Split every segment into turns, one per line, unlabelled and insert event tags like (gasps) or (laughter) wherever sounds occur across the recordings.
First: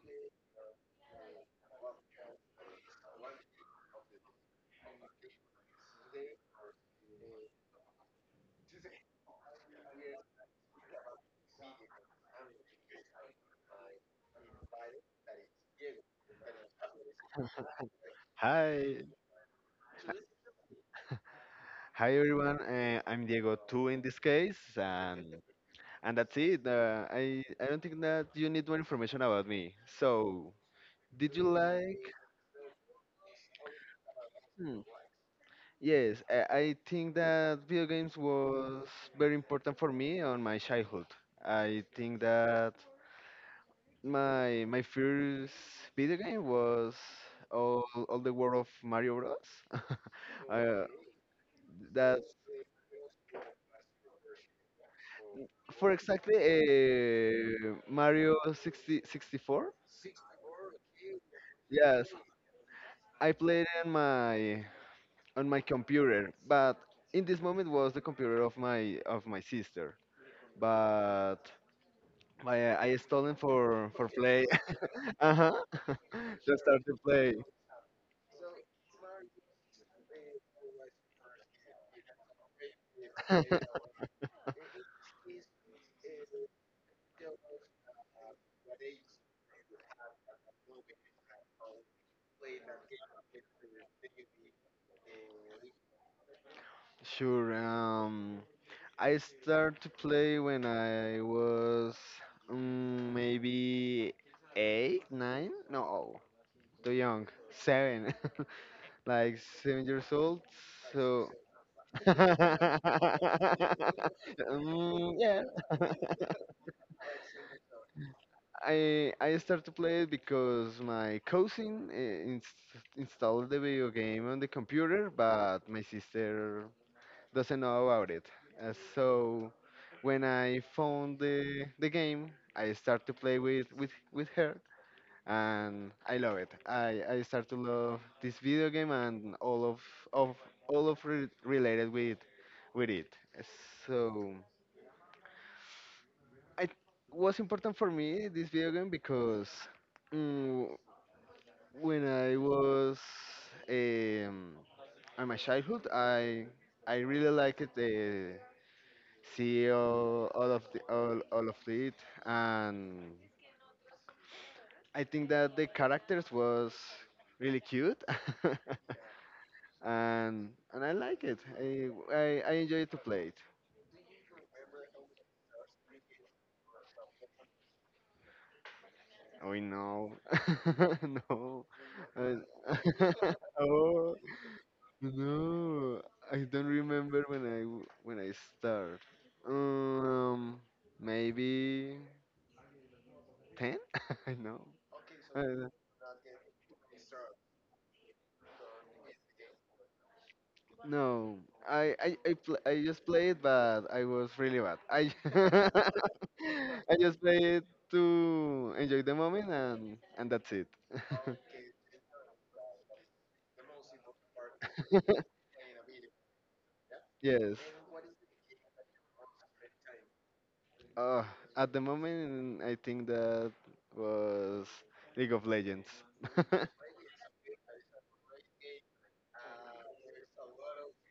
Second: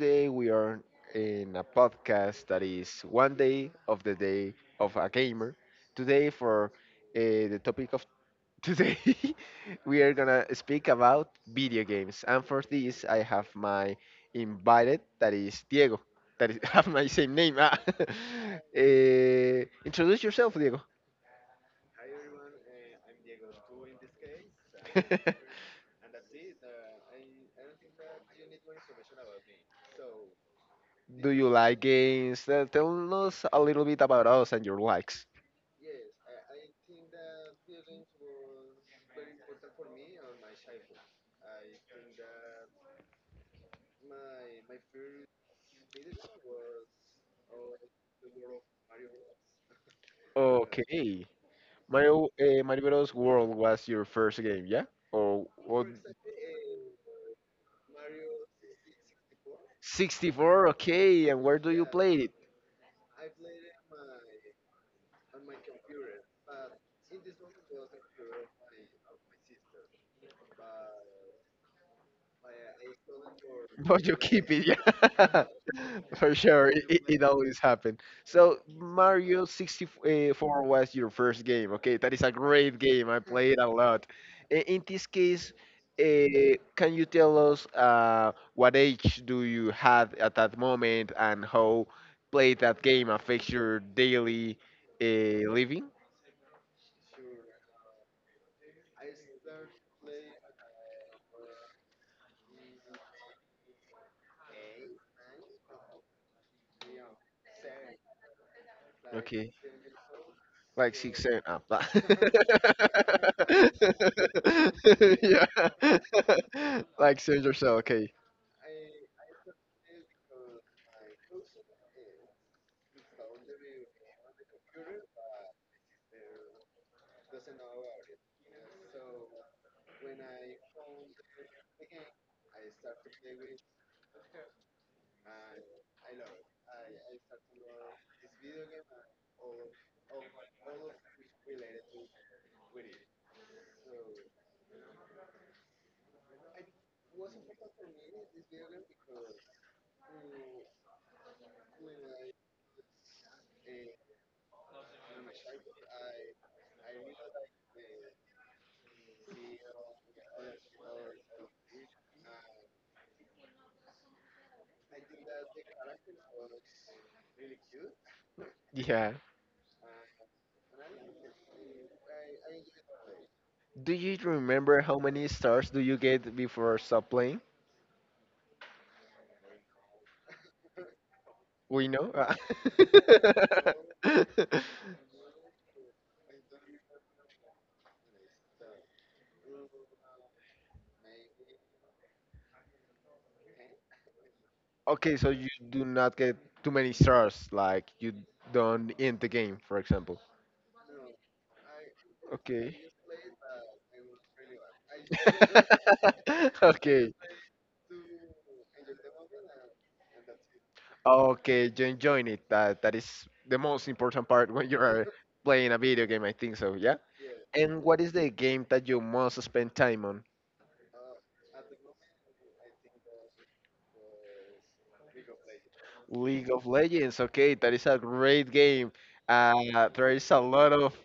today we are in a podcast that is one day of the day of a gamer. Today, for the topic of (laughs) today, we are gonna speak about video games. And for this, I have my invited, that is Diego, that is, (laughs) have my same name. Ah. (laughs)
Hi,
Introduce yourself, Diego.
hi everyone. I'm Diego Two in this case,
(laughs)
and that's it. I don't think that you need more information about me. So,
Do
did
you
you
like
like?
games? Tell us a little bit about us and your
Hmm,
likes.
Yes, I think that video games was very important for me on my childhood. I think that my first video game was all the world of Mario Bros. (laughs) uh,
Okay. Mario,
that's
Mario Bros. World was your first game, yeah? Or what?
for exactly Mario 60, 64.
64, okay. And where do you
Yes,
play it?
I played in my on my computer, but in this moment was the computer of my sister. But I stolen for
But you
play.
keep it,
(laughs) Uh
yeah.
huh.
(laughs) For
(laughs) Just
sure,
start
it,
to
it, it
play.
always happens. So Mario 64 was your first game. Okay, that is a great game. I played a
(laughs)
lot. In this case, can you tell us what age do you have at that moment and how play that game affects your daily living?
Sure. I started to play when I was maybe eight, nine, no, too young, seven, (laughs) like
Okay.
7 years old.
Like six,
So,
seven up. (laughs)
(laughs) Mm, yeah,
yeah. (laughs) Like six or so. Okay.
I started to play it because my cousin installed the video game on the computer, but my sister doesn't know about it. So when I found the game, I start to play with her, and I love it. I start to love this video game and all of all of re- related with it. So it was important for me this video game because mm, when I was um, in my childhood, I really liked the see all of it, and I think that the characters was really cute
Yeah.
(laughs) and I like it. I enjoy to play it.
Do you remember how many stars do you get before stop playing?
Oh, no. (laughs) No.
We know.
Uh, (laughs) oh,
(laughs)
no. I don't remember when I start, um maybe 10. (laughs) I know.
Okay, so you do not get too many stars. Like you don't end the game, for example.
No, I I I, pl
Okay.
I just played, but I was really bad. I (laughs)
(laughs)
I
okay.
just played to enjoy the moment, and that's it. (laughs)
Okay, you enjoying it. That is the most important part (laughs) when you are playing a video game, I think so, yeah?
Yes.
And what is the game that you most spend time on?
Uh, at the moment, I think that was League of Legends. (laughs)
League of Legends, okay, that is a great game. There is a lot of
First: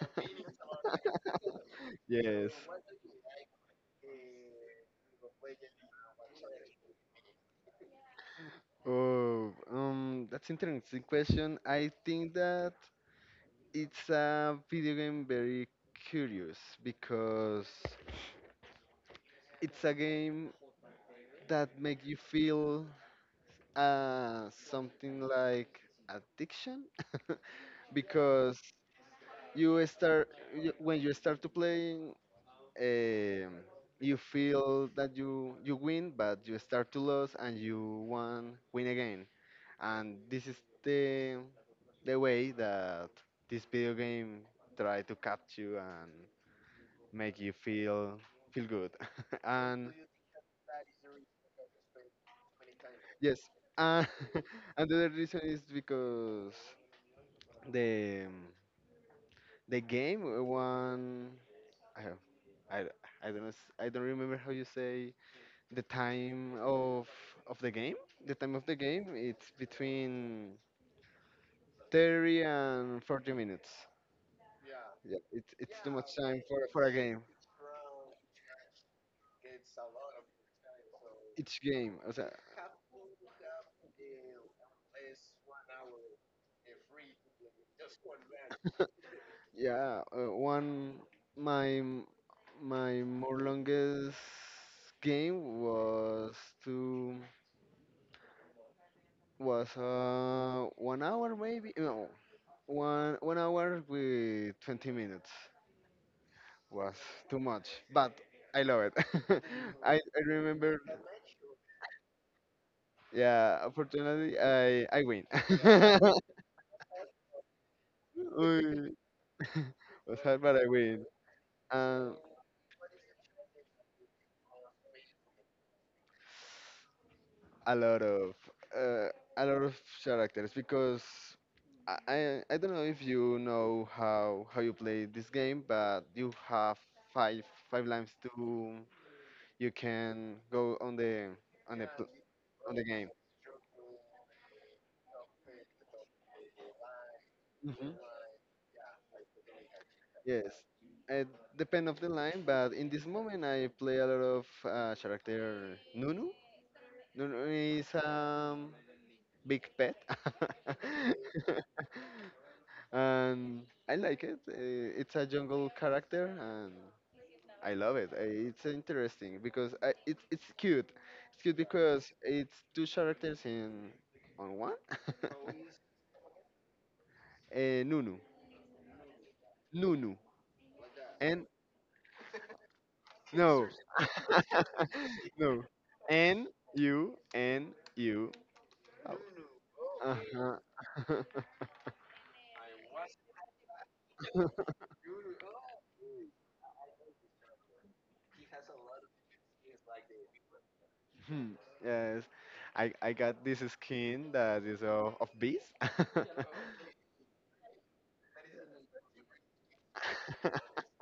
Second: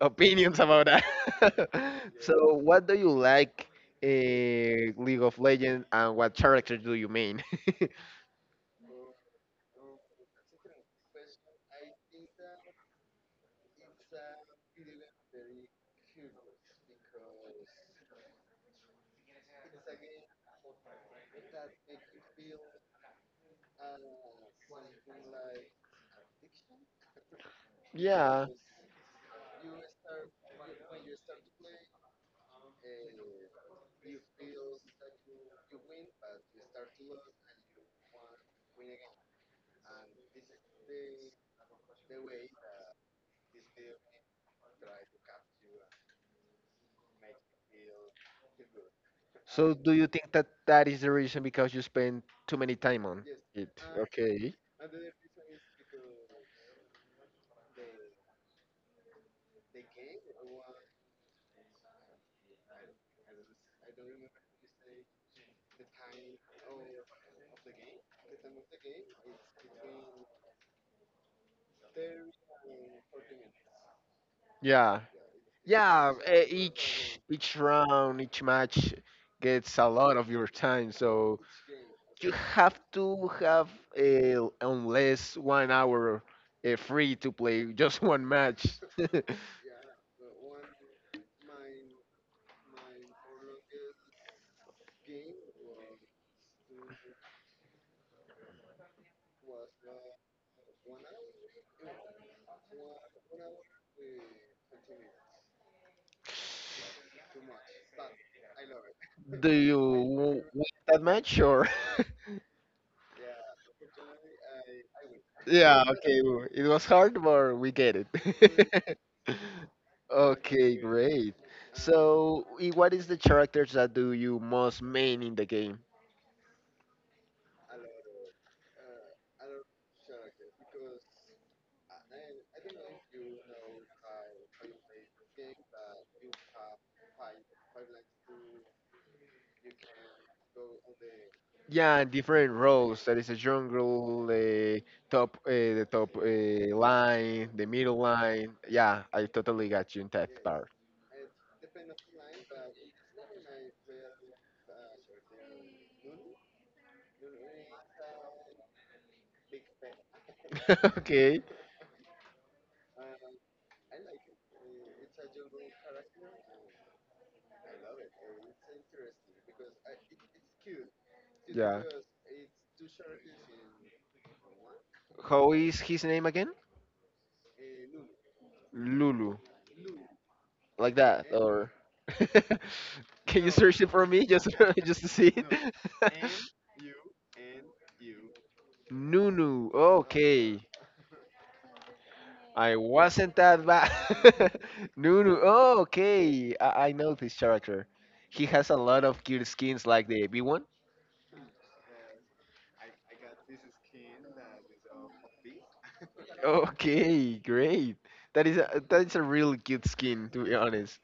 opinions about that. (laughs)
Yes.
So what do you like in League of Legends and what character do you main? (laughs)
Oh, that's interesting question. I think that it's a video game very curious because it's a game that make you feel uh, something like addiction (laughs)
Yeah.
because you start when you start to playing, um, you feel that you win but you start to lose and you want win again, and this is the the way that this video game try to catch you and make you feel good. (laughs)
So do
And
you think that that is the reason because you spend too many time on
yes.
it?
uh,
Okay.
(laughs) and the other reason is because the the game won. I, don't- I, don't- I don't know, I don't remember how you say the time of the game. The time of the game it's between 30 and 40 minutes.
Yeah.
Yeah, it's too
Yeah,
much time
eh,
for a
each
game.
each round, each match gets a lot of your time, so
Each game. O sea,
you have to have unless 1 hour free to play just one match. (laughs)
yeah, one my my more longest game was to was 1 hour, maybe. No, one hour with 20 minutes. Was too much, but I love it. (laughs)
Do you
I
w- win
remember,
that match or? (laughs)
yeah, unfortunately I win.
Yeah, okay,
(laughs)
it was hard, but we get it.
Uy,
(laughs)
(laughs) was hard but I
Okay,
win.
great.
Um,
So, what is the characters that do you most main in the game?
a lot of uh, characters because I, I I don't know if you know how you play this game, but you have five five lines to you can go on the on the
Yeah, and
pl-
different
on the
roles.
game.
That is a jungle, the top line, the
Hmm,
middle line. Yeah, I totally got you in that
yes,
part.
it depend of the line, but in this moment I play a lot of character Nunu. Nunu is big pet.
(laughs) okay.
(laughs) And I like it. It's a jungle character, and I love it. It's interesting because I, it's cute. It's cute
Yeah.
because it's two characters in on one.
How
(laughs)
is his name again?
Nunu,
Lulu,
Nunu,
like that,
and
or (laughs) can you
no,
search it for me just (laughs) just to see
(laughs)
it?
no, Nunu.
(laughs) Nunu.
Oh.
Okay.
Uh-huh. (laughs)
I wasn't that bad. (laughs) Nunu. Oh, okay. I know this character. He has a lot of cute skins like the B1. (laughs)
Hmm, yes, I got this skin that is of bees.
Okay, great. That is a real cute skin, to be
(laughs) (laughs)
honest.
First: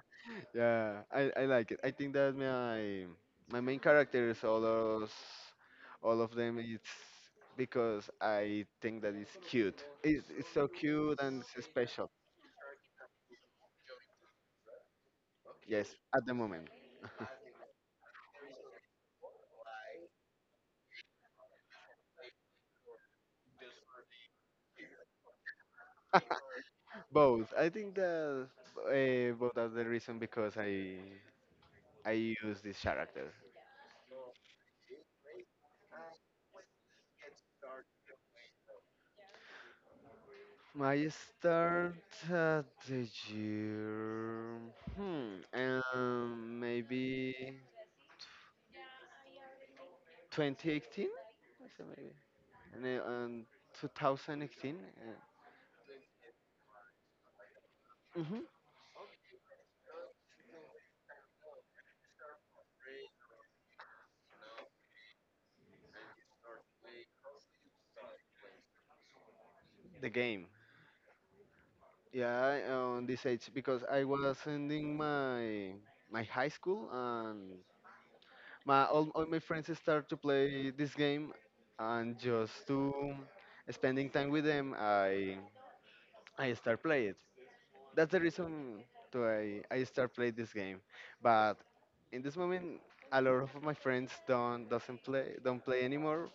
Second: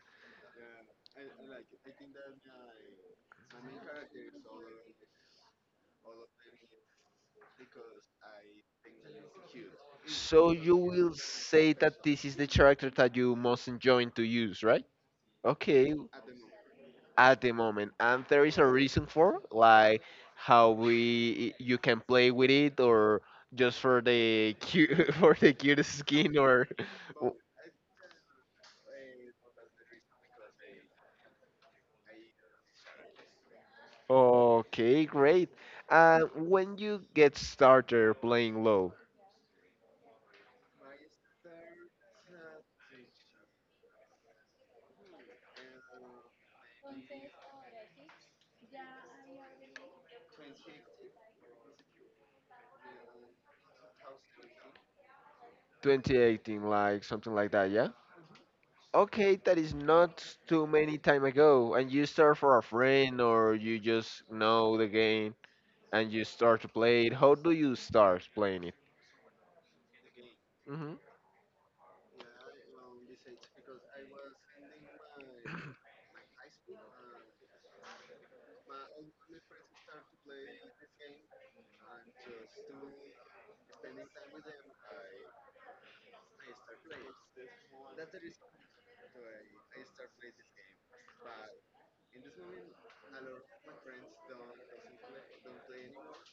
Yeah, I like it. I think that my main characters, all those, all of them, it's because I think that it's cute. It's
So
so
you will
cute and it's
say that
special.
this is the character that you most enjoying to use, right?
Yes,
Okay,
at the moment,
at the moment. And there is a reason for, like how we you can play with it or just for the cute (laughs) for the cutest skin or (laughs)
both. I think that both are the reason because I use this character.
okay, great. And when you get started playing low,
My start at the year, hmm, maybe 2018, I say maybe, and on 2018.
2018, like something like that, yeah?
uh, hmm
Okay, that is not too many time ago. And you start for a friend or you just know the game and you start to play it. How do you start playing it?
the game.
Hmm
Yeah, on this age because I was ending my high school and my all my friends start to play this game, and just to spending time with them, I start play it. That's the reason to I start play this game, but in this moment a lot of my friends don't play anymore,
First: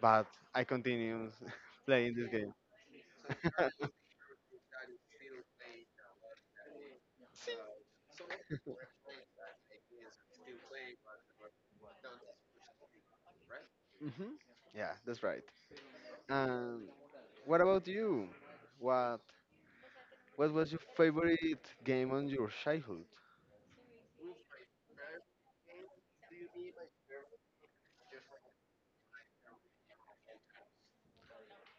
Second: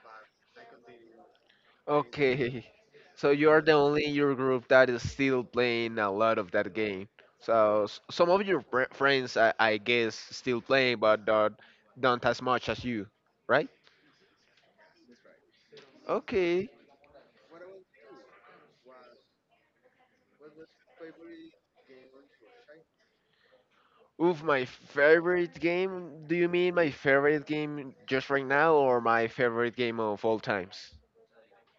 but I continue (laughs) playing this game.
Okay. (laughs) So you are the
(laughs)
only in your group that is still playing a lot of that game. So s- some of your friends, I guess, still playing, but not, not as much as you, right?
hmm Yeah, that's right.
Okay.
And what about you? What what was your favorite game on your childhood,
With my favorite game, do you mean my favorite game just right now or my favorite game of all times?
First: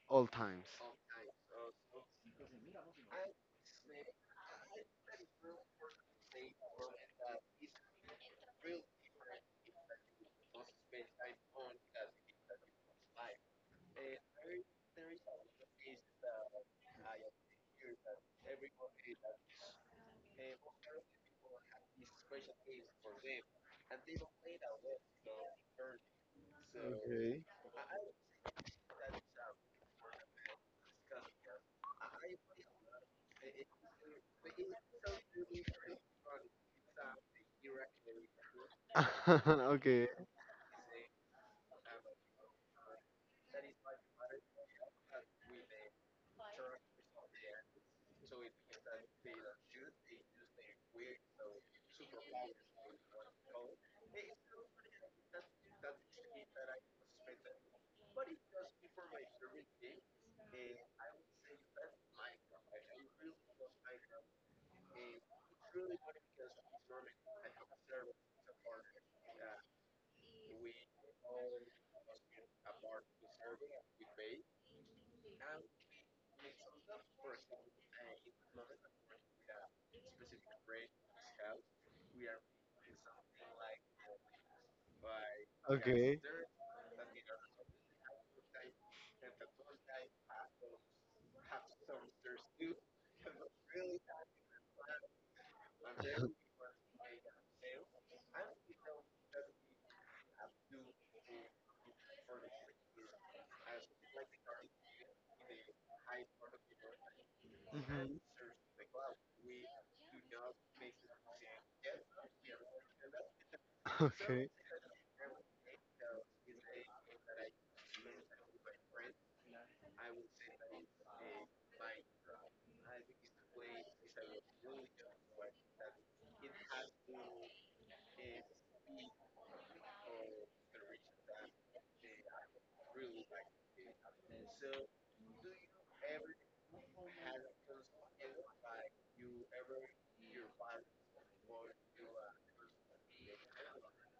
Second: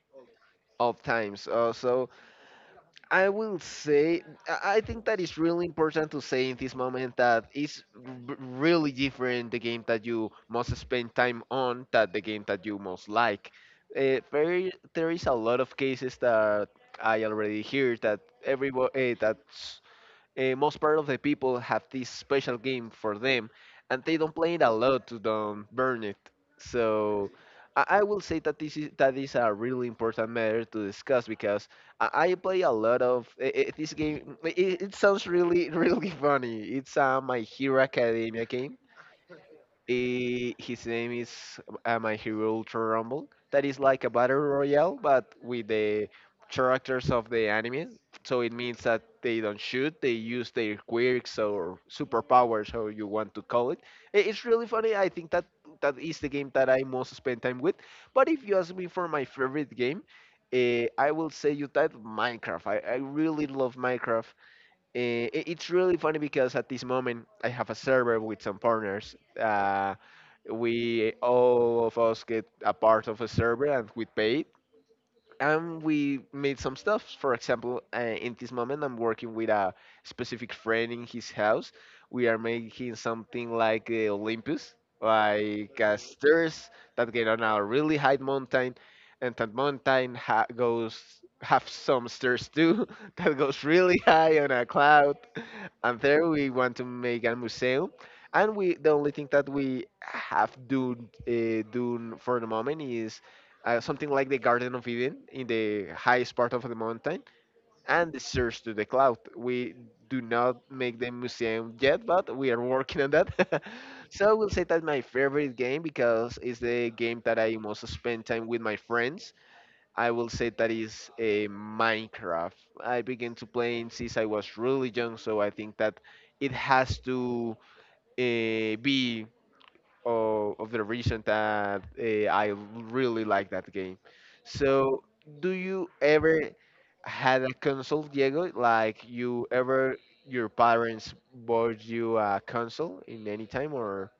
all times?
Of times. So I will say, I think that it's really important to say in this moment that it's really different the game that you must spend time on than the game that you most like. There is a lot of cases that I already hear that everybody, most part of the people have this special game for them, and they don't play it a lot to don't burn it. So
Okay.
I will say that this is that is a really important matter to discuss because I play a lot of this game. It sounds really (laughs) really funny. It's my Hero Academia game.
(laughs) Okay.
His name is My Hero Ultra Rumble. That is like a battle royale, but with the characters of the anime. So it means that they don't shoot; they use their quirks or superpowers, how you want to call it. It's really funny. I think that that is the game that I most spend time with. But if you ask me for my favorite game, I will say you type Minecraft. I really love Minecraft. It's really funny because at this moment I have a server with some partners. We all of us get a part of a server and we pay and we made some stuff. For example, in this moment, I'm working with a specific friend in his house. We are making something like the Olympus, like
Okay.
stairs that get on a really high mountain, and that mountain goes have some stairs too (laughs) that goes really high on a cloud. And there we want to make a museum. And we the only thing that we have do done for the moment is something like the Garden of Eden in the highest part of the mountain, and
Mhm.
the stairs to the cloud. We do not make the museum yet, but we are working on that.
(laughs)
(laughs) so I
Okay.
will say that my favorite game because it's the game that I most spend time with my friends. I will say that is a Minecraft. I began to play since I was really young, so I think that it has to be of the reason that I really like that game. So, do you ever had a console, Diego? Like you ever your parents bought you a console in any time,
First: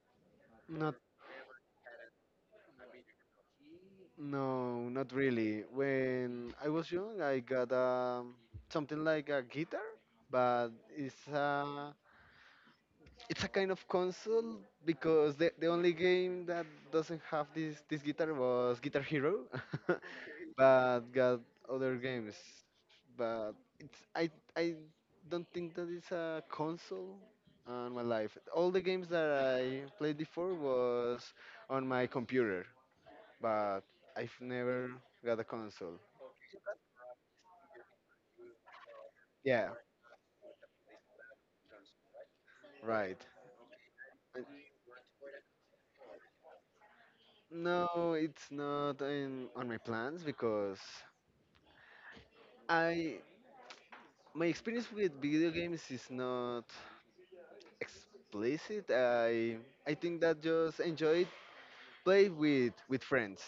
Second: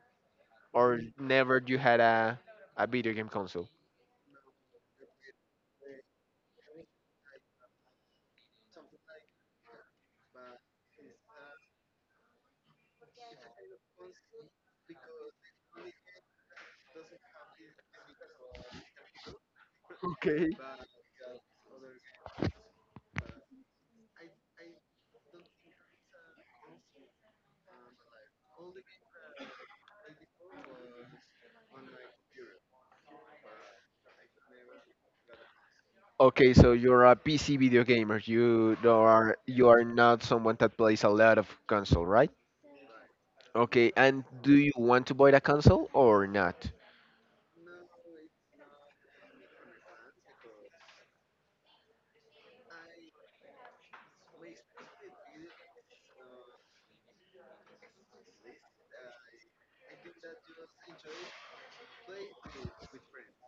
Not
or never you had a video game console?
No, not really. When I was young, I got something like a guitar, but it's a kind of console because the only game that doesn't have this guitar was Guitar Hero, (laughs)
Okay.
but got other games. But it's I don't think that it's a console on my life. All the games that I played before was on my computer, but I've never got a console.
Okay, so you're a PC video gamer. You don't are you
Yeah,
are not someone that plays a lot of console, right?
right.
Okay, and
Uh,
do you want to buy a console or not?
No, it's not on my plans because I my experience with video games is not explicit. I think that just enjoy it. Play with friends.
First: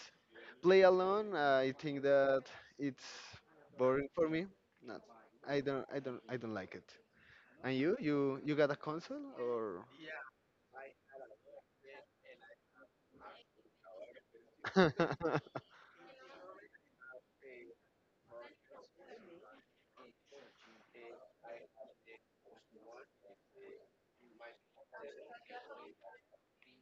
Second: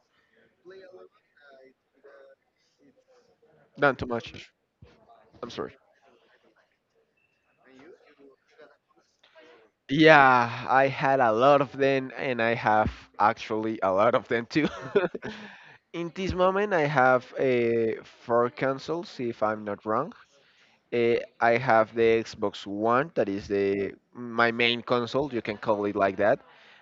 Play alone. I think that it's
Not too
boring for me.
much.
Not.
I'm
I
sorry.
don't. I don't. I don't like it. And you? You got a console or?
Yeah, I had a lot of them, and I have actually a lot of them too.
(laughs) Uh-huh.
(laughs) In this moment, I have four consoles, if I'm not wrong. I have the Xbox One, that is the my main console. You can call it like that.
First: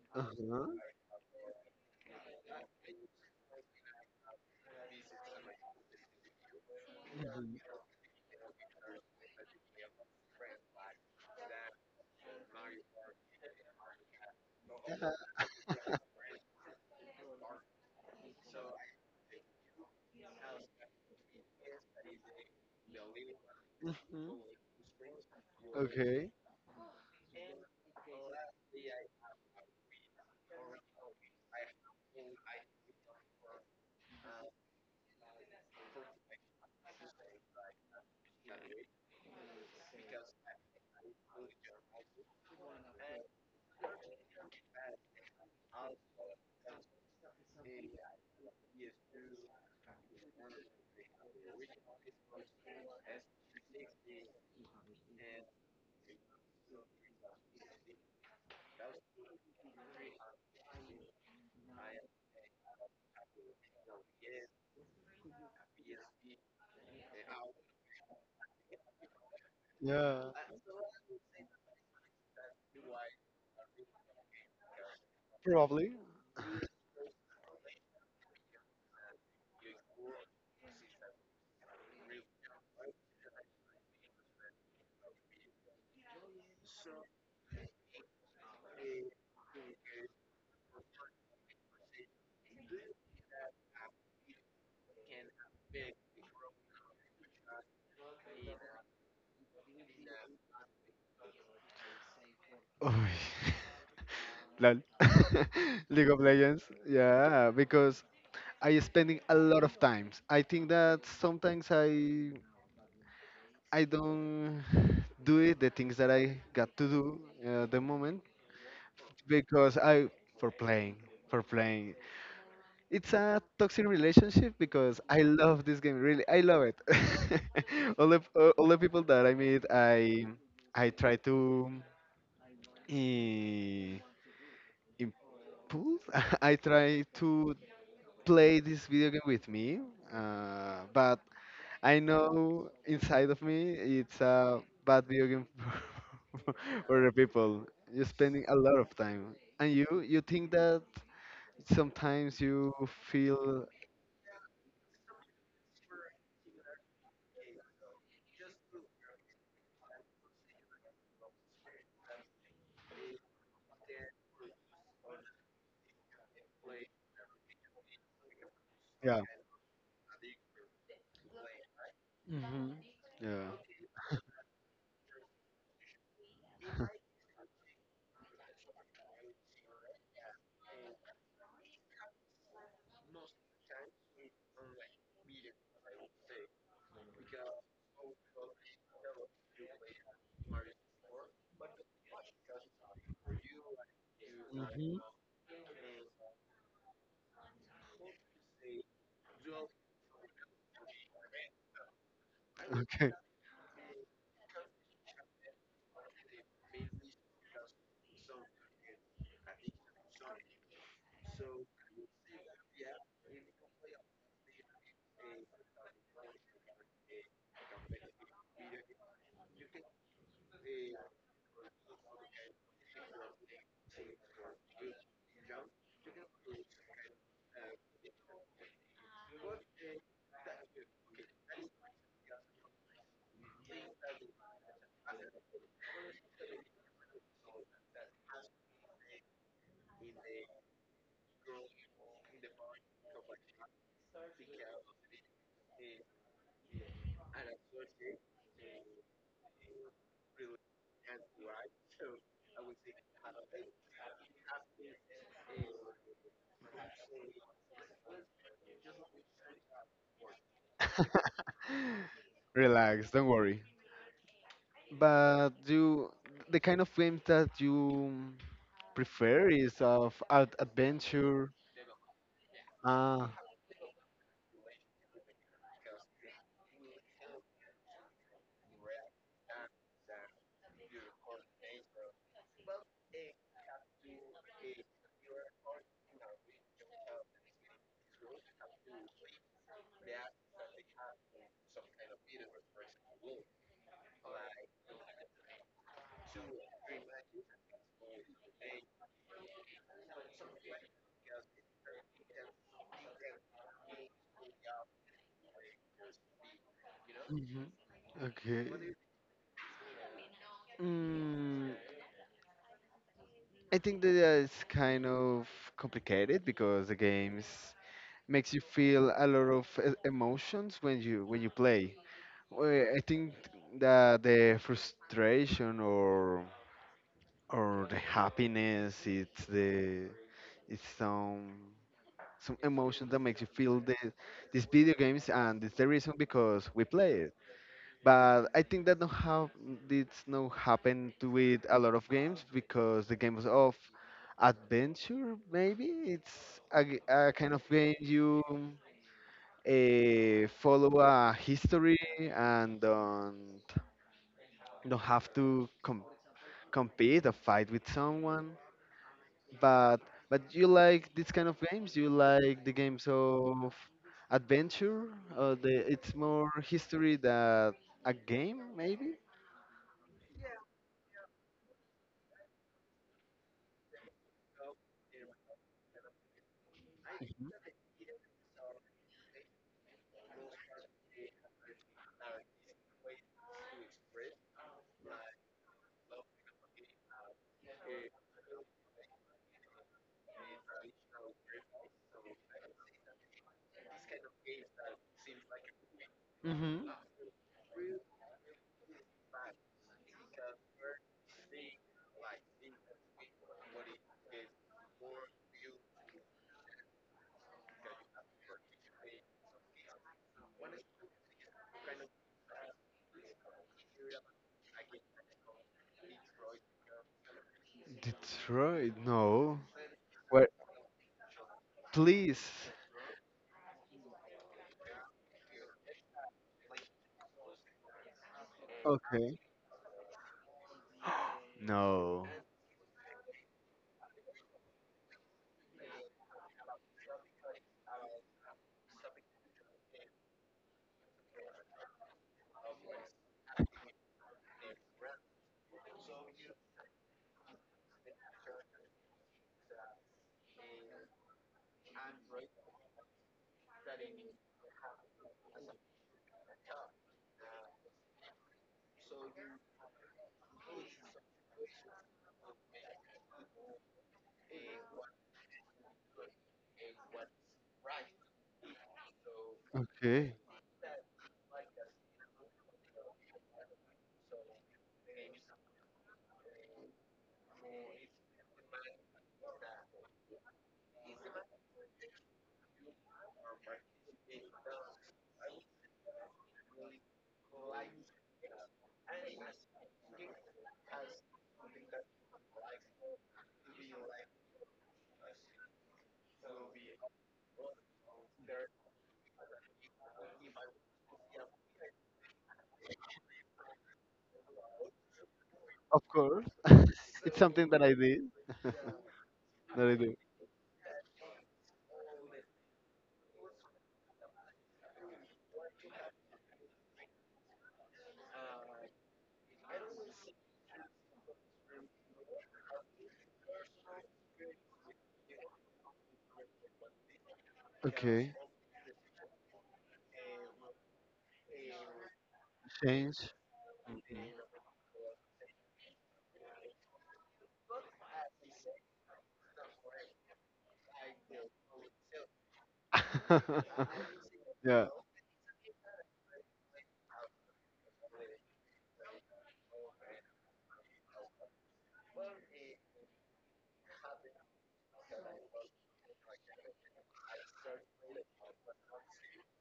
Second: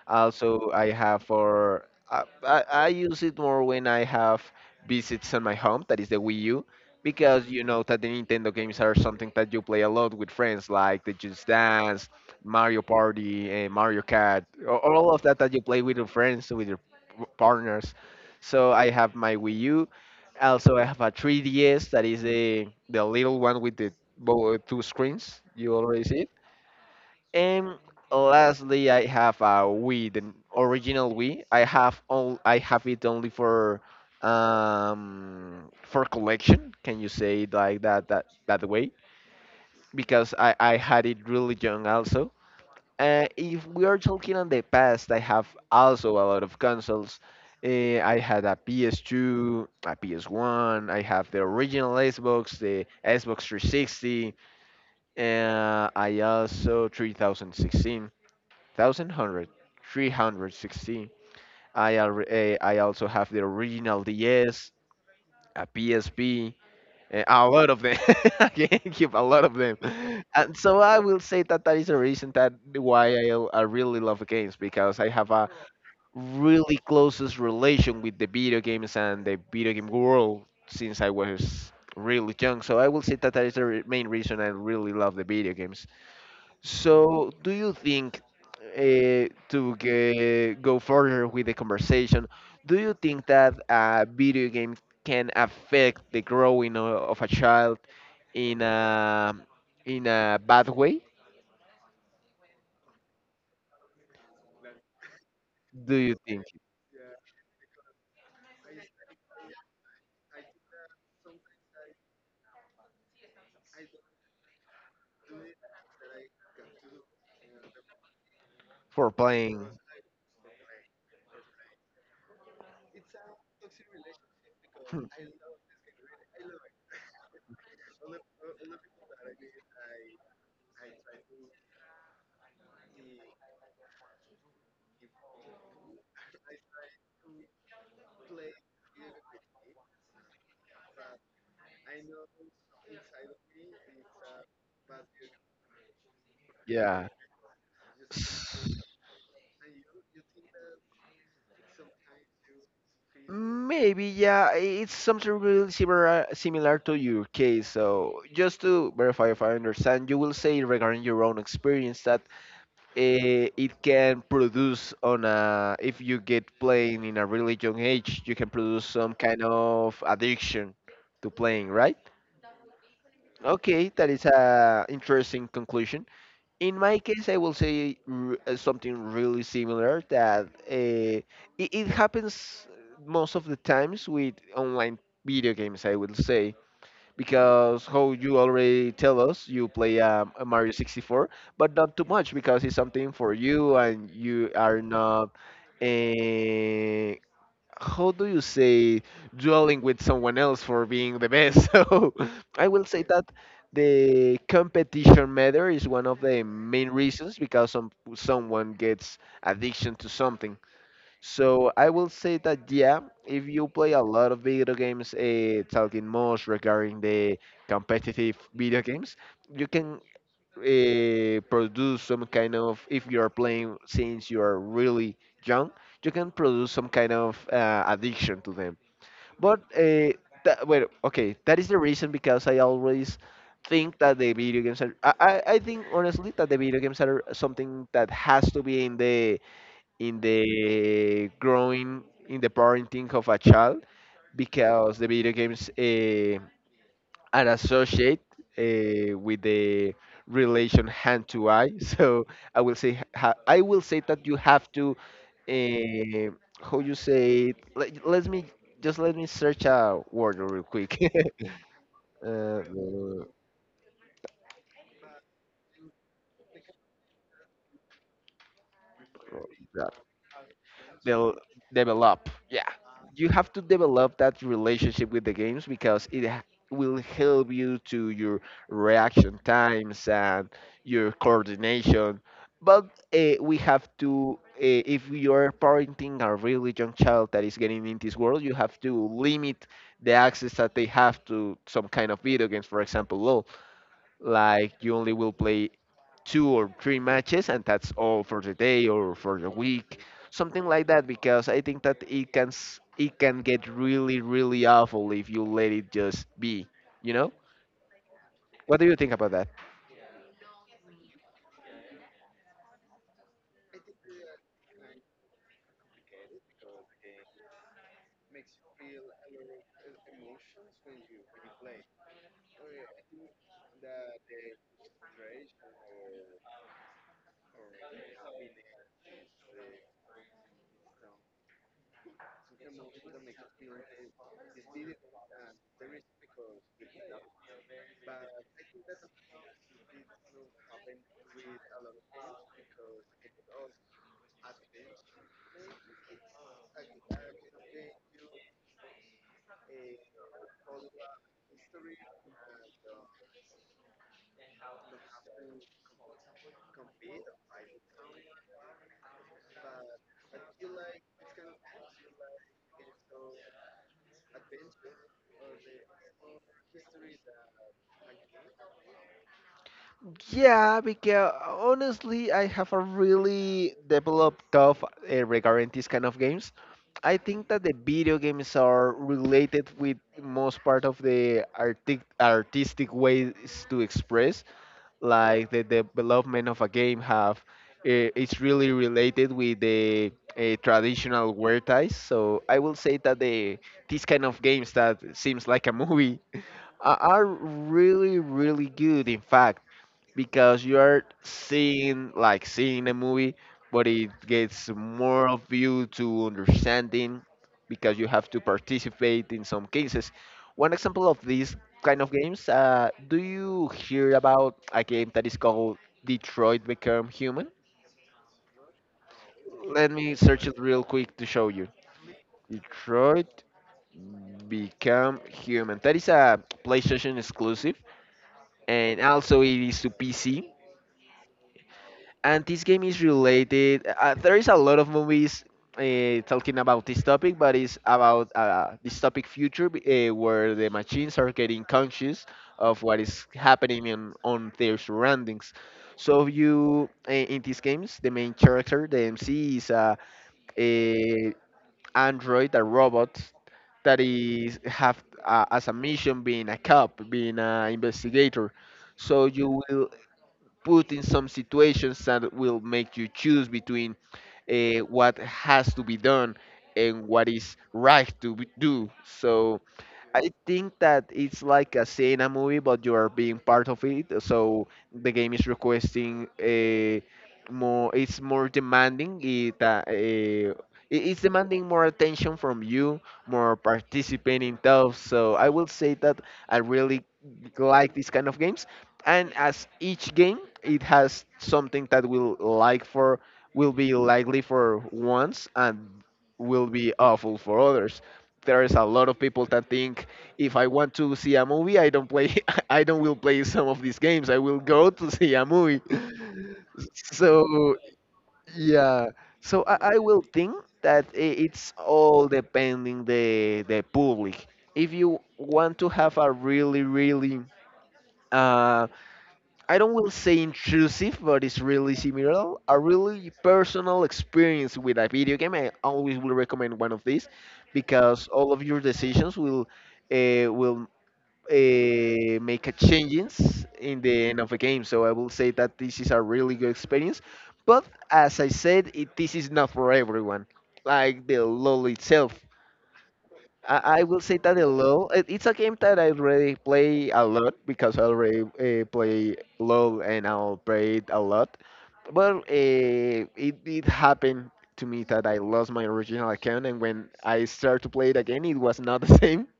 Also, I have for I use it more when I have visits on my home. That is the Wii U, because you know that the Nintendo games are something that you play a lot with friends, like the Just Dance, Mario Party, and Mario Kart, all
Mhm.
of that that you play with your friends, with your partners. So I have my Wii U. Also, I have a 3DS that is the little one with the
Mhm.
both two screens. You already see it.
Okay.
And lastly, I have a Wii, the original Wii. I have all. I have it only for collection. Can you say it like that that way? Because I had it really young also. If we are talking on the past, I have also a lot of consoles. I had a PS2, a PS1. I have the original Xbox, the Xbox 360. And I also three thousand sixteen thousand hundred three hundred sixteen. I also have the original DS, a PSP, a lot of them. (laughs) I can keep a lot of them.
Yeah.
And so I will say that that is the reason that why I really love games because I have a
Probably.
really closest relation with the video games and the video game world since I was really young. So I will say that that is the main reason I really love the video games. So, do you think, go further with the conversation, do you think that video games can affect the growing of a child in a in a bad way?
Oh. (laughs) Lol. (laughs)
Do
League
you
of
think
Legends. Yeah, because I spending a lot of times. I think that sometimes I don't do it the things that I got to do the moment
for playing?
because
(laughs)
I for playing, for playing. It's a toxic relationship because
Hmm,
I love this game really. I love it. (laughs) All the people that I meet, I try to. eh, Impulse. (laughs) I try to play this video game with me, but I know inside of me it's a bad video game (laughs) for
Yeah.
the people. You're spending a lot
S-
of time, and you think that sometimes you feel
Maybe, yeah, it's something really similar to your case. So, just to verify if I understand, you will say regarding your own experience that it can produce on a if you get playing in a really young age you can produce some
yeah,
kind of addiction to playing, right?
hmm, yeah,
Okay, that is a interesting conclusion. In my case I will say something really similar, that it happens most of the times with online video games, I will say, because how you already tell us you play a Mario 64, but not too much because it's something for you and you are
hmm,
not eh, how do you say, dueling with someone else for being the best, (laughs) so I will say
okay.
that the competition matter is one of the main reasons because someone gets addiction to something. So I will say that yeah, if you play a lot of video games, talking most regarding the competitive video games, you can produce some kind of, if you are playing since you are really young, you can produce some kind of addiction to them. But uh, okay, that is the reason because I always think that the video games are. I think honestly that the video games are something that has to be in the growing, in the parenting of a child, because the video games are associated with the relation hand to eye. (laughs) So I will say that you have to uh, how you say it? Let me just let me search a word real quick.
(laughs) Relax, don't worry. But you the kind of games that you
(laughs)
prefer is
uh,
of ad
they'll
adventure.
develop. Yeah, you
Ah,
have to develop that relationship with the games because it will help you to your reaction times and your coordination. But we have to, if you are parenting a really young child that is getting in this world, you have to limit the access that they have to some kind of video games, for example, LOL, like you only will play two or three matches and that's all for the day or for the week, something like that, because I think that it can it can get really really awful if you let it just be you know
Mhm. Okay.
what do you think about that?
Mm, I think that is kind of complicated because the games makes you feel a lot of emotions when you play. Well, I think that the frustration or the happiness it's the it's some emotion that makes you feel these video games and it's the reason because we play it. But I think that don't have did not happen to with a lot of games because the games of adventure maybe a kind of game you follow a history and don't have to compete or fight with someone. But but you like this kind of games? You like the games of adventure? Or the it's more history than a game maybe?
Yeah, because honestly, I have a really developed tough regarding these kind of games. I think that the video games are related with most part of the artic artistic ways to express. Like the development of a game have it's really related with the traditional wear ties, so I will say that these kind of games that seems like a movie (laughs)
Mm-hmm.
are really really good, in fact, because you are seeing like seeing a movie, but it gets more of you to understanding, because you have to participate in some cases. One example of these kind of games, do you hear about a game that is called Detroit Become Human?
Detroit, no.
Let me search
Where?
it real quick to show you.
Please.
Detroit Become Human, that is a PlayStation exclusive, and
Okay.
also it is to PC.
No.
And this game is related. There is a lot of movies talking about this topic, but it's about this topic future, where the machines are getting conscious of what is happening in, on their surroundings. So you in these games, the main character, the MC, is a android, a robot that is have as a mission being a cop, being an investigator. So you will put in some situations that will make you choose between what has to be done and what is right to be, do. So I
Okay.
think that it's like a seeing a movie, but you are being part of it. So the game is requesting a more. It's more demanding. It it- it's demanding more attention from you, more participating stuff. So I will say that I really like these kind of games. And as each game, it has something that will like for will be likely for once and will be awful for others. There is a lot of people that think, if I want to see a movie, I don't play, (laughs) I don't will play some of these games. I will go to (laughs) see a movie.
Of course.
(laughs)
(laughs) It's something
So
that I did. (laughs)
yeah, so
That I
I
do.
will think that it's all depending the public. If you want to have a really really um I don't will say intrusive, but it's really similar. A really personal experience with a video game, I always will recommend one of these, because
Okay.
all of your decisions will make a
Change.
changes in
Mhm.
the end of a game. So I will say that this is a really good experience. But as I said, it, this is not for everyone. Like the LOL itself, I
(laughs)
will say that
Yeah.
LOL. It, it's a game that I already play a lot because I already play LOL and I'll play it a lot. But it it happened to me that I lost my original account, and when I started to play it again, it was not the same. (laughs)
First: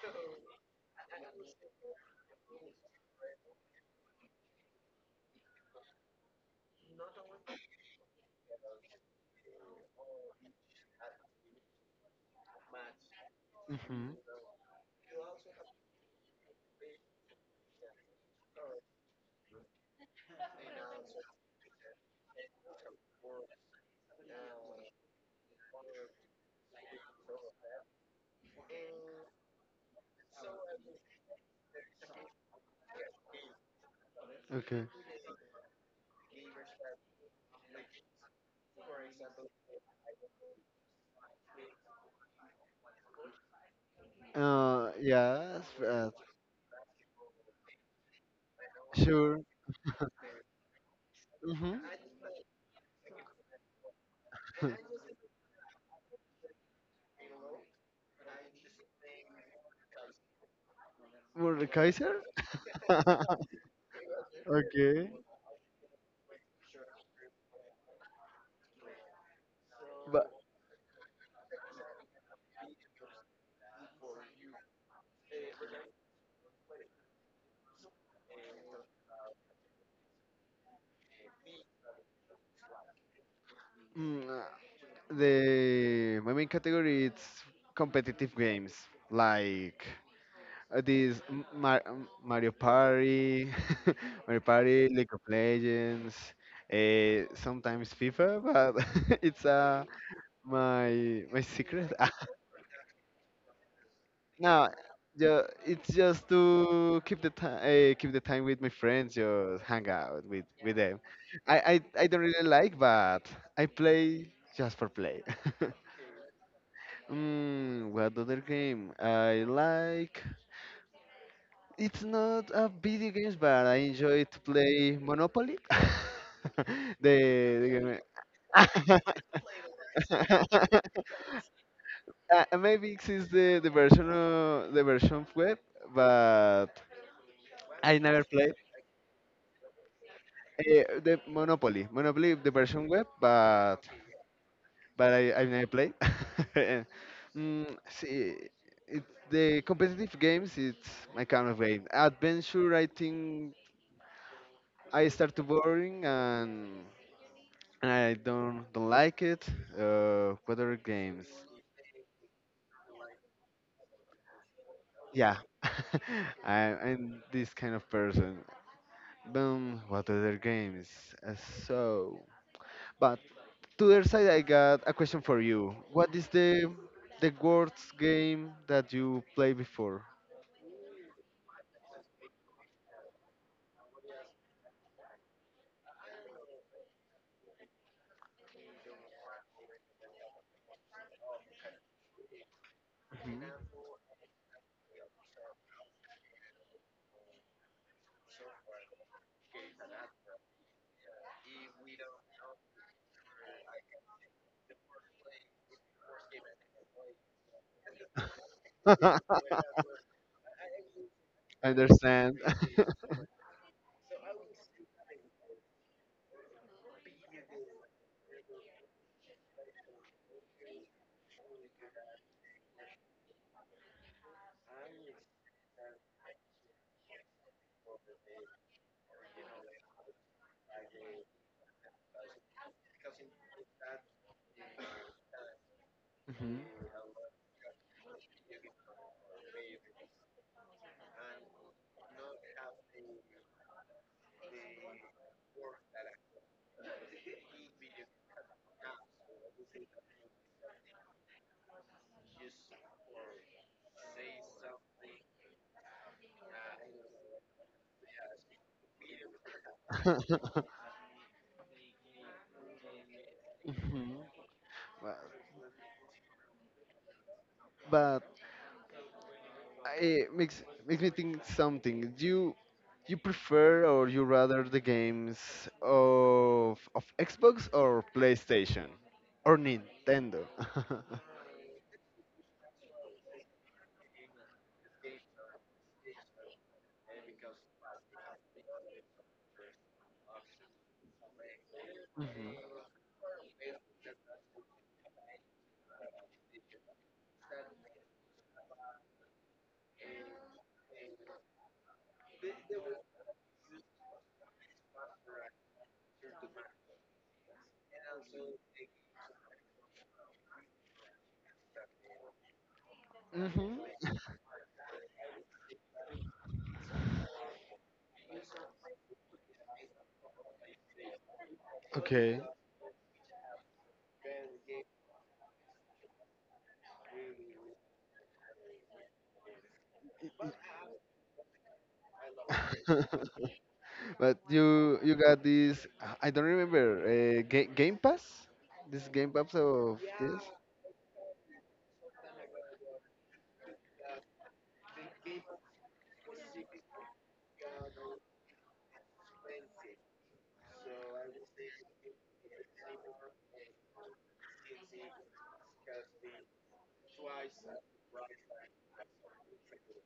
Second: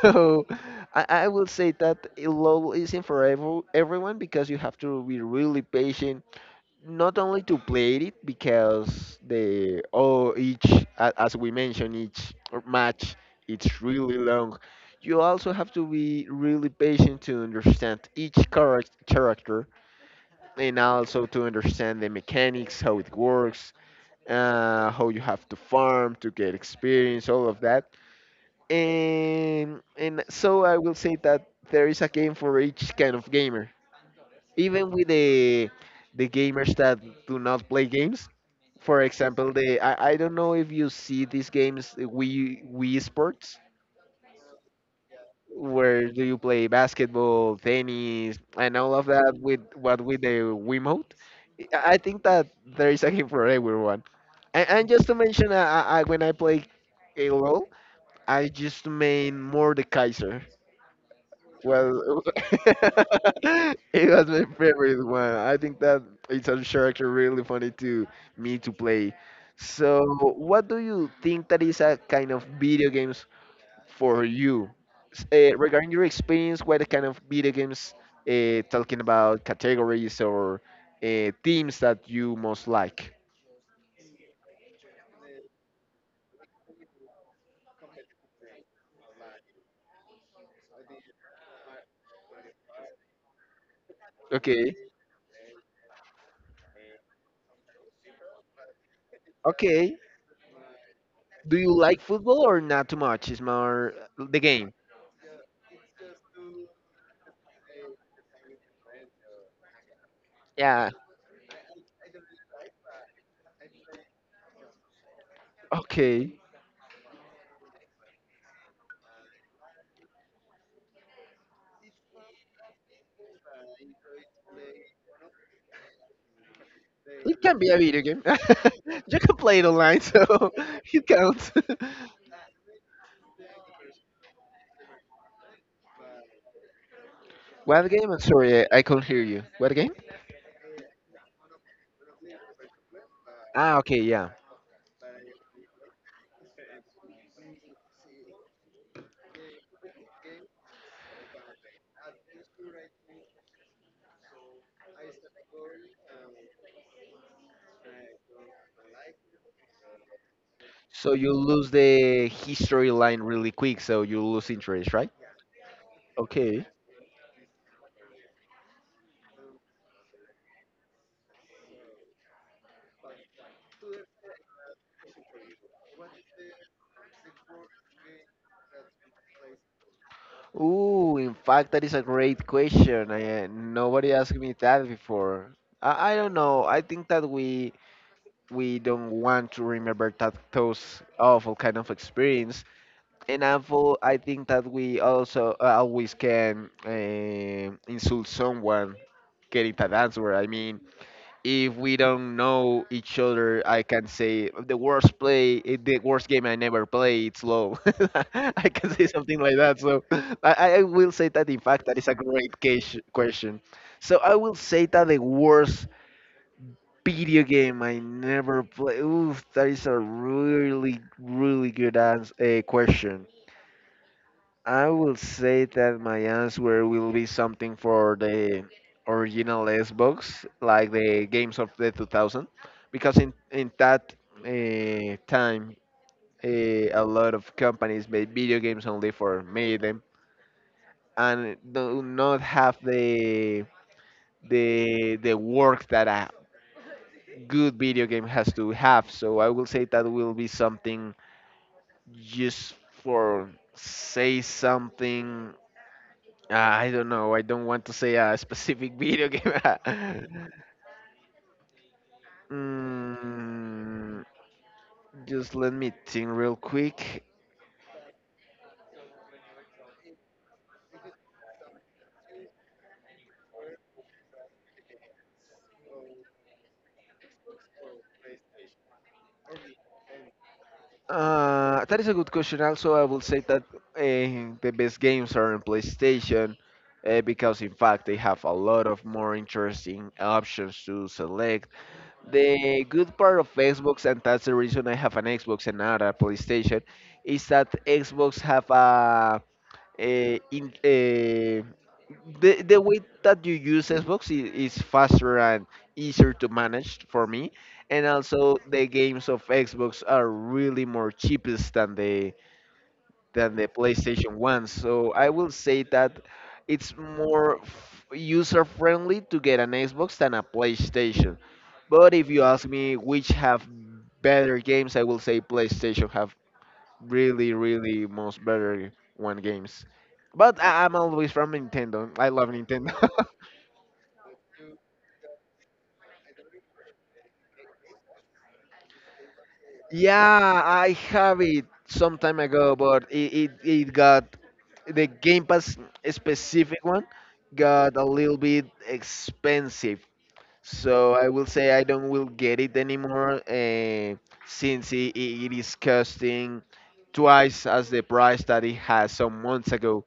So I will say that LOL isn't for everyone, because you have to be really patient, not only to play it, because the oh each as we mentioned, each match, it's
Mm-hmm.
really long. You also have to be really patient to understand each character, and also to understand the mechanics, how it works, how you have to farm to get experience, all of that. And so I will say that there is a game for each kind of gamer,
Okay.
even with the gamers that do not play games. For example, the I don't know if you see these games we sports,
Yes.
where do you play basketball, tennis, and all of that
Sure.
with what, with the Wiimote.
Mm-hmm.
I think that there is a game for everyone. And
(laughs)
just to mention, I when I play a LOL, I just main more the Kaiser.
Mordekaiser?
Well, (laughs)
(laughs)
it was my favorite
Okay.
one. I think that it's a character really funny to me to play. So,
But
what do you think that is a kind of video games for you? Regarding your experience, what kind of video games, talking about categories or themes that you most like?
Mm, The my main category it's competitive games like Mario Party, (laughs) Mario
Okay.
Party, League of Legends, sometimes FIFA, but (laughs) it's
Okay.
my
Do you
secret.
like football or not too much? It's more
(laughs)
the
No,
game.
it's just to keep the time with my friends, just hang out with
Yeah.
them. I don't really like, but I play just for play. (laughs)
Okay.
Mm, what other game I like? It's not a video games, but I enjoy to play Monopoly. (laughs)
It can
the,
be
the
a
game.
video game. (laughs) You can play it online, so (laughs) it
(laughs)
counts.
Maybe it is the the version of web, but
(laughs) What
I
game? I'm
never played
sorry, I can't hear you. What game?
the Monopoly. Monopoly the version web,
Ah,
but
okay, yeah.
I never play. (laughs) See, it, the competitive games, it's my kind of game. Adventure, I think I start to boring and I don't like it. What other
So
games?
you lose the history line really quick, so you lose interest, right?
Yeah, (laughs)
Okay.
I'm this kind of person. Boom, what other games? Uh, so, but to the other side, I got a question for you. What is the worst game that you played before?
Ooh, in fact, that is a great question. I, nobody asked me that before. I don't know. I think that we don't want to remember that those awful kind of experience. And awful, I think that we also always can insult someone getting that answer. I mean, if we don't know each other, I can say the worst play, eh, the worst game I never play. It's low. (laughs) I
(laughs)
can say
I
something like that. So I will say that. In fact, that is a
understand.
great case, question. So I will say that the worst video game I never play. Oof, that is a really, really good answer, question. I will say that my answer will be something for the original Xbox, like the games of the 2000, because in that time,
Hmm
a lot of companies made video games only for made them and do not have the the work that a good video game has to have. So I will say that will be something just for say something. I don't know. I don't want to say a specific video game. (laughs)
hmm
Mm,
But
just let me think real quick.
(laughs) but it makes me think something. Do you prefer or you rather the games of Xbox or PlayStation or Nintendo? (laughs)
That is a good question. Also, I will say that the best games are on PlayStation, because, in fact, they have a lot of more interesting options to select.
hmm
The good part of Xbox, and that's the reason I have an Xbox and not a PlayStation, is that Xbox have a, in the way that you use Xbox is faster and easier to manage for me, and also the games of Xbox are really more cheapest than the
hmm
PlayStation ones. So I will say that it's more user friendly to get an Xbox than a PlayStation. But if
okay.
you ask me which have better games, I will say PlayStation have really, really most better one games. But I'm always from Nintendo. I love Nintendo. (laughs)
(laughs) But you got this, I don't remember Game Pass. This Game Pass of this.
Yeah, I have it some time ago, but it got the Game Pass specific one got a little bit expensive. So I will say I don't will get it anymore, since it is costing twice as the price that it has some months ago.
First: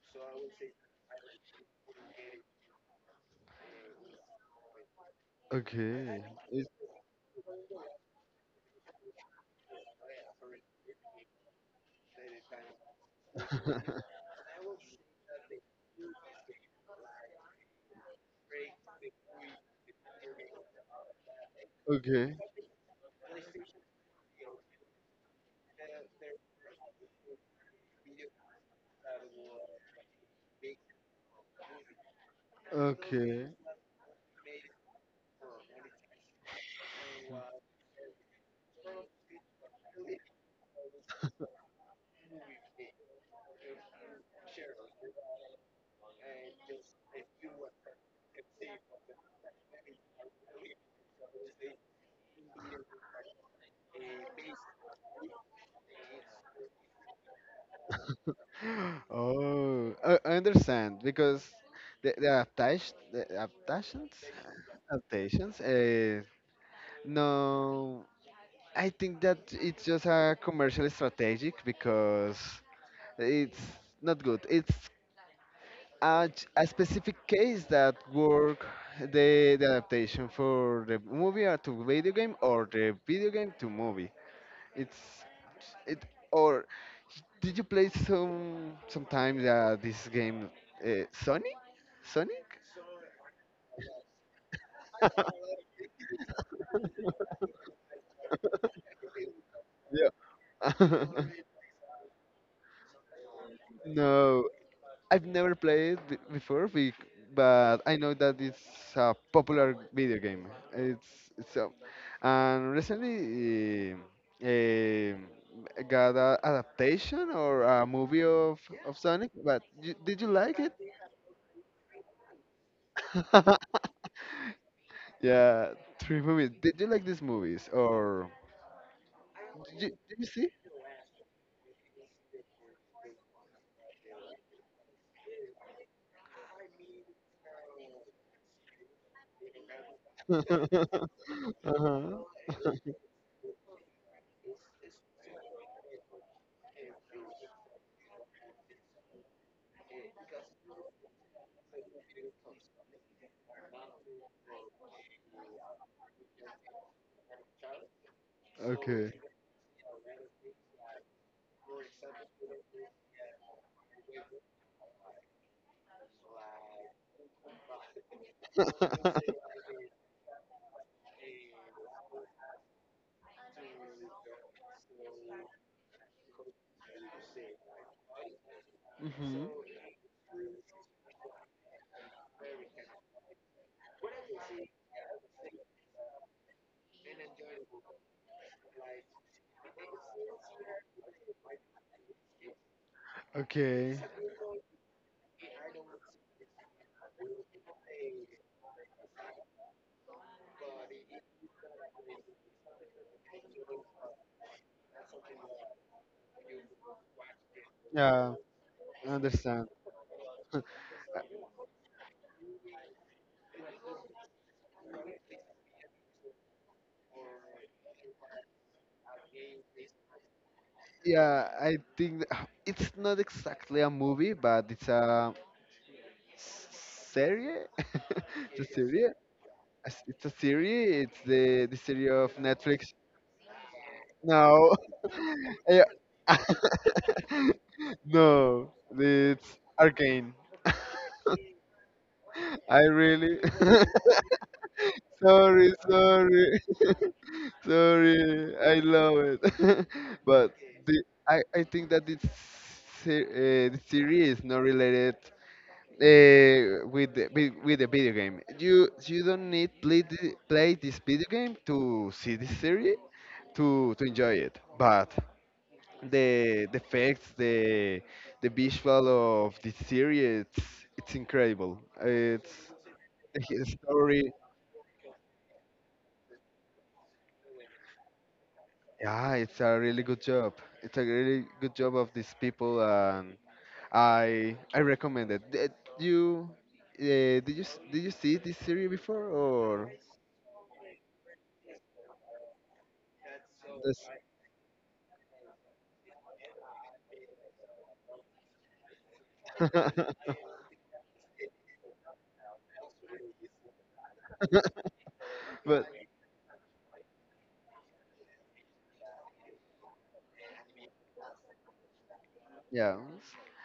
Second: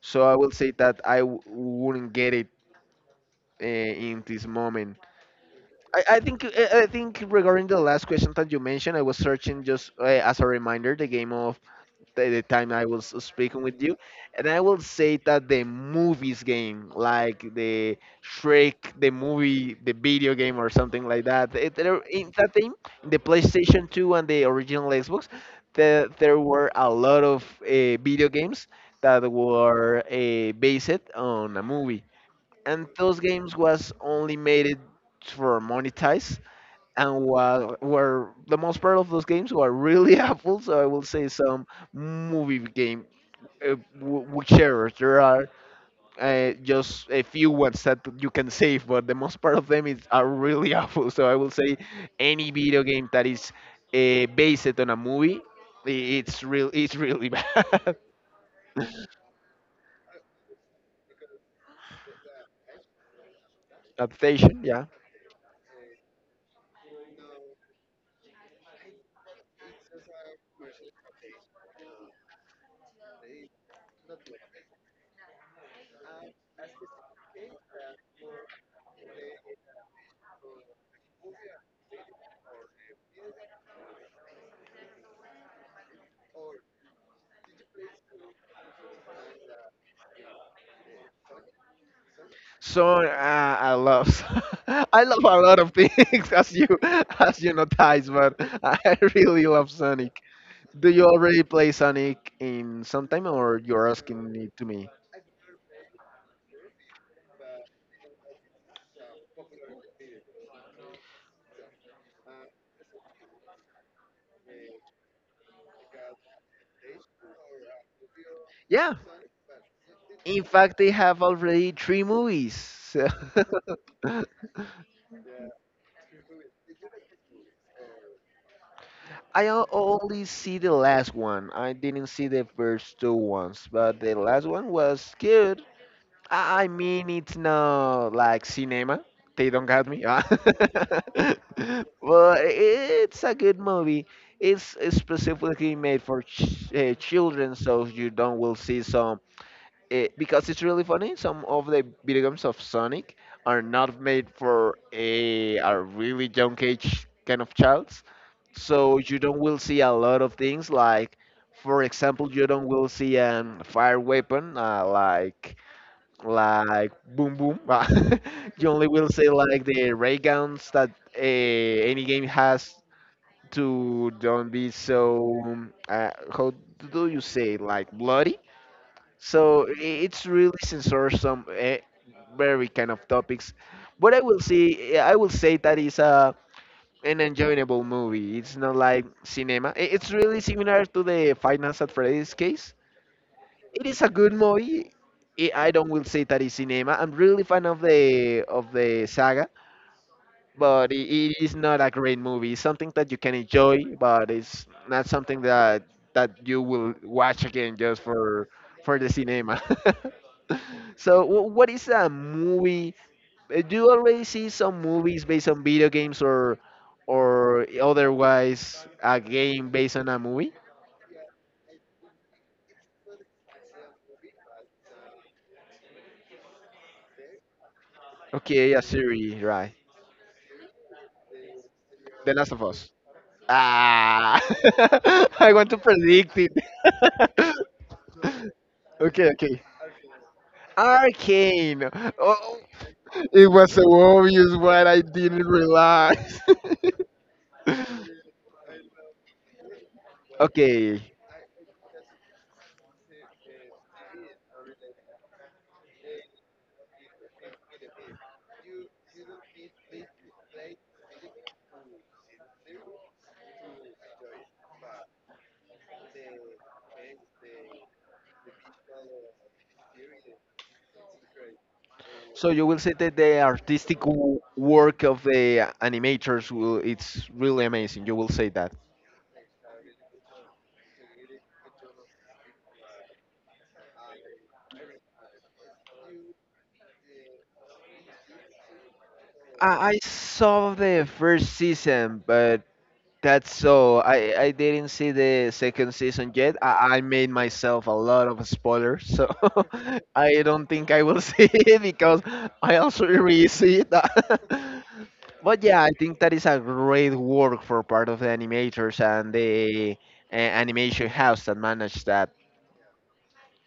So I will say that I wouldn't get it in this moment. I, I
Okay.
think I I think regarding the last question that you mentioned, I was searching just as a reminder the game of the time I was speaking with you,
(laughs)
and I will say that the movies game, like the Shrek, the movie, the video game or something like that. In
Okay,
that game, in the PlayStation 2 and the original Xbox, there were a lot of video games that were based on a movie, and those
okay.
games was only made it for monetize. And while were, the most part of those games were really (laughs) awful, so I will say some movie game, whichever there are, just a few ones that you can save, but the most part of them is are really (laughs) awful. So I will say any video game that is based on a movie, it's really (laughs) bad. (laughs)
Oh, I understand because the
Adaptation, yeah.
adaptations. No, I think that it's just a commercial strategic because it's not good. A specific case that work the adaptation for the movie or to video game or the video game to movie. It's It or Did you play sometimes this game, Sonic? Sonic?
So I love, (laughs) I love a lot of things, (laughs) as you, as you notice, but I (laughs) really love Sonic. Do you
Yeah. (laughs)
already play Sonic in some time, or you're asking
No,
it to me?
I've never played it before, but I know that it's a popular video game. It's a, and recently got a adaptation or a movie
Yeah.
of Sonic. But you, did you
In
like it?
fact, they have already three movies. So (laughs)
(laughs) Yeah, three movies. Did you like these movies or? Did
only
you see?
see the last one. I didn't see the first two ones, but the last one was good. I mean, it's not like cinema. They don't got me. Ah. (laughs)
(laughs) Uh-huh.
But it's a good movie. It's specifically made for children, so you don't will see some. Because it's really funny. Some of the video games of Sonic are not made for a really young age kind of childs. So
Okay.
you don't will see a lot of things like, for example, you don't will see a fire weapon like boom boom. (laughs) You only will see
(laughs)
like the ray guns that any game has to don't be so how do you say it? Like bloody.
hmm
So it's really sensorsome, very kind of topics. But I will see, I will say that is a an enjoyable movie. It's not like cinema. It's really similar to the Five Nights at Freddy's case. It
Okay.
is a good movie. I don't will say that it's cinema. I'm really fan of the saga, but it is not a great movie. It's something that you can enjoy, but it's not something that you will watch again just
Yeah,
for the
I
cinema.
understand.
(laughs) So, what is a movie? Do you always see some movies based on video games or otherwise a game based on a movie?
Yeah, I think (sighs) it's not exactly a movie, but it's a serie. (laughs) It's
Okay,
a
a
serie.
series, right?
It's a serie. It's the series
The
of
Last of
Netflix.
Us. Ah,
No. (laughs)
(laughs) I want to
Yeah.
predict it.
(laughs) No,
(laughs) Okay,
it's
okay.
Arcane.
Arcane. Oh,
I really.
it was so obvious what I
(laughs)
didn't
Sorry,
realize.
sorry, (laughs)
(laughs)
sorry. I love it. (laughs) But
Okay,
I think that the series is not related with, with the video game. You don't need play this video game to see this series to enjoy it. But the effects, the visual of this series, it's incredible.
so
It's
you will say that the
a
artistic
story.
work of the animators will it's really amazing. You will say that.
Yeah, it's a really good job. It's a really good job of these people, and I recommend it. You did you see this series before
I
or?
I saw the first season, but that's so.
This?
I didn't see the second season yet. I made myself a lot of spoilers, so (laughs)
(laughs)
I don't think I will (laughs) see it, because I also really see it. (laughs) But yeah,
But
I think that is a great work for part of the animators and the animation house that managed that
yeah,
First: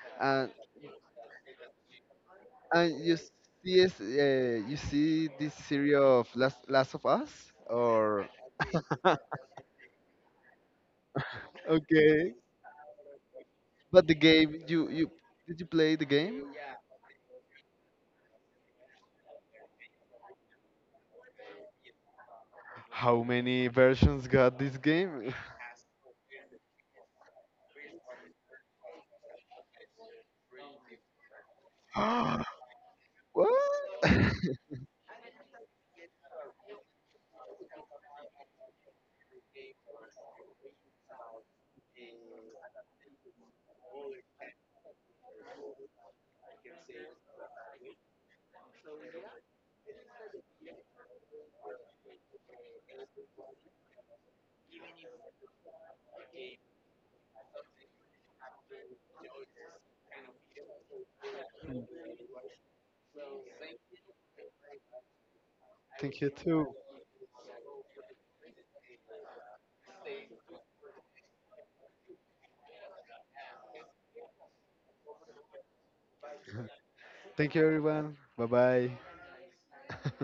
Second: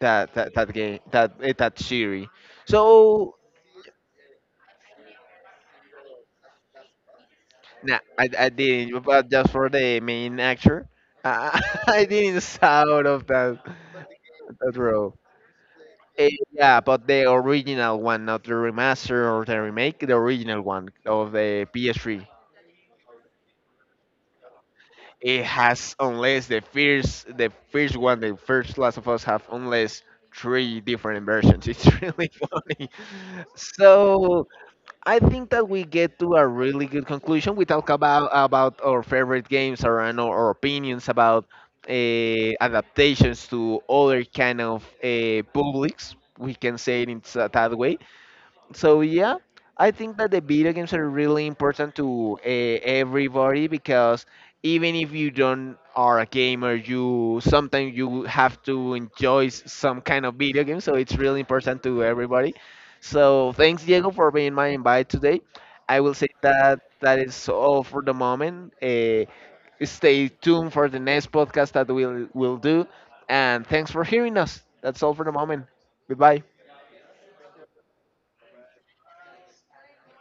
that
and
that, that game, that that series.
and
So
you see this series of Last of Us
nah,
or?
I didn't. But just for the main actor, I, (laughs) I
Okay.
didn't saw out of that,
But the game,
that
you
role.
did you play the game?
Yeah, but the original one, not the remaster or the remake, the original one of the PS3.
How many versions got this game?
It has unless the first one, the first Last of Us have unless three different versions. It's (laughs) really
(laughs)
funny.
(gasps) What? (laughs)
So I think that we get to a really good conclusion. We talk about our favorite games or and our opinions about adaptations to other kind of publics. We can say it in that way. So yeah, I think that the video games are really important to everybody, because even if you don't are a gamer, you sometimes you have to enjoy some kind of video game. So it's really important to everybody. So thanks Diego for being my invite today. I will
Thank
say
you too.
that that is all for the moment. Stay tuned for the next podcast that we'll do, and thanks for hearing us. That's all for the moment. Goodbye.
Thank you everyone. Bye bye. (laughs)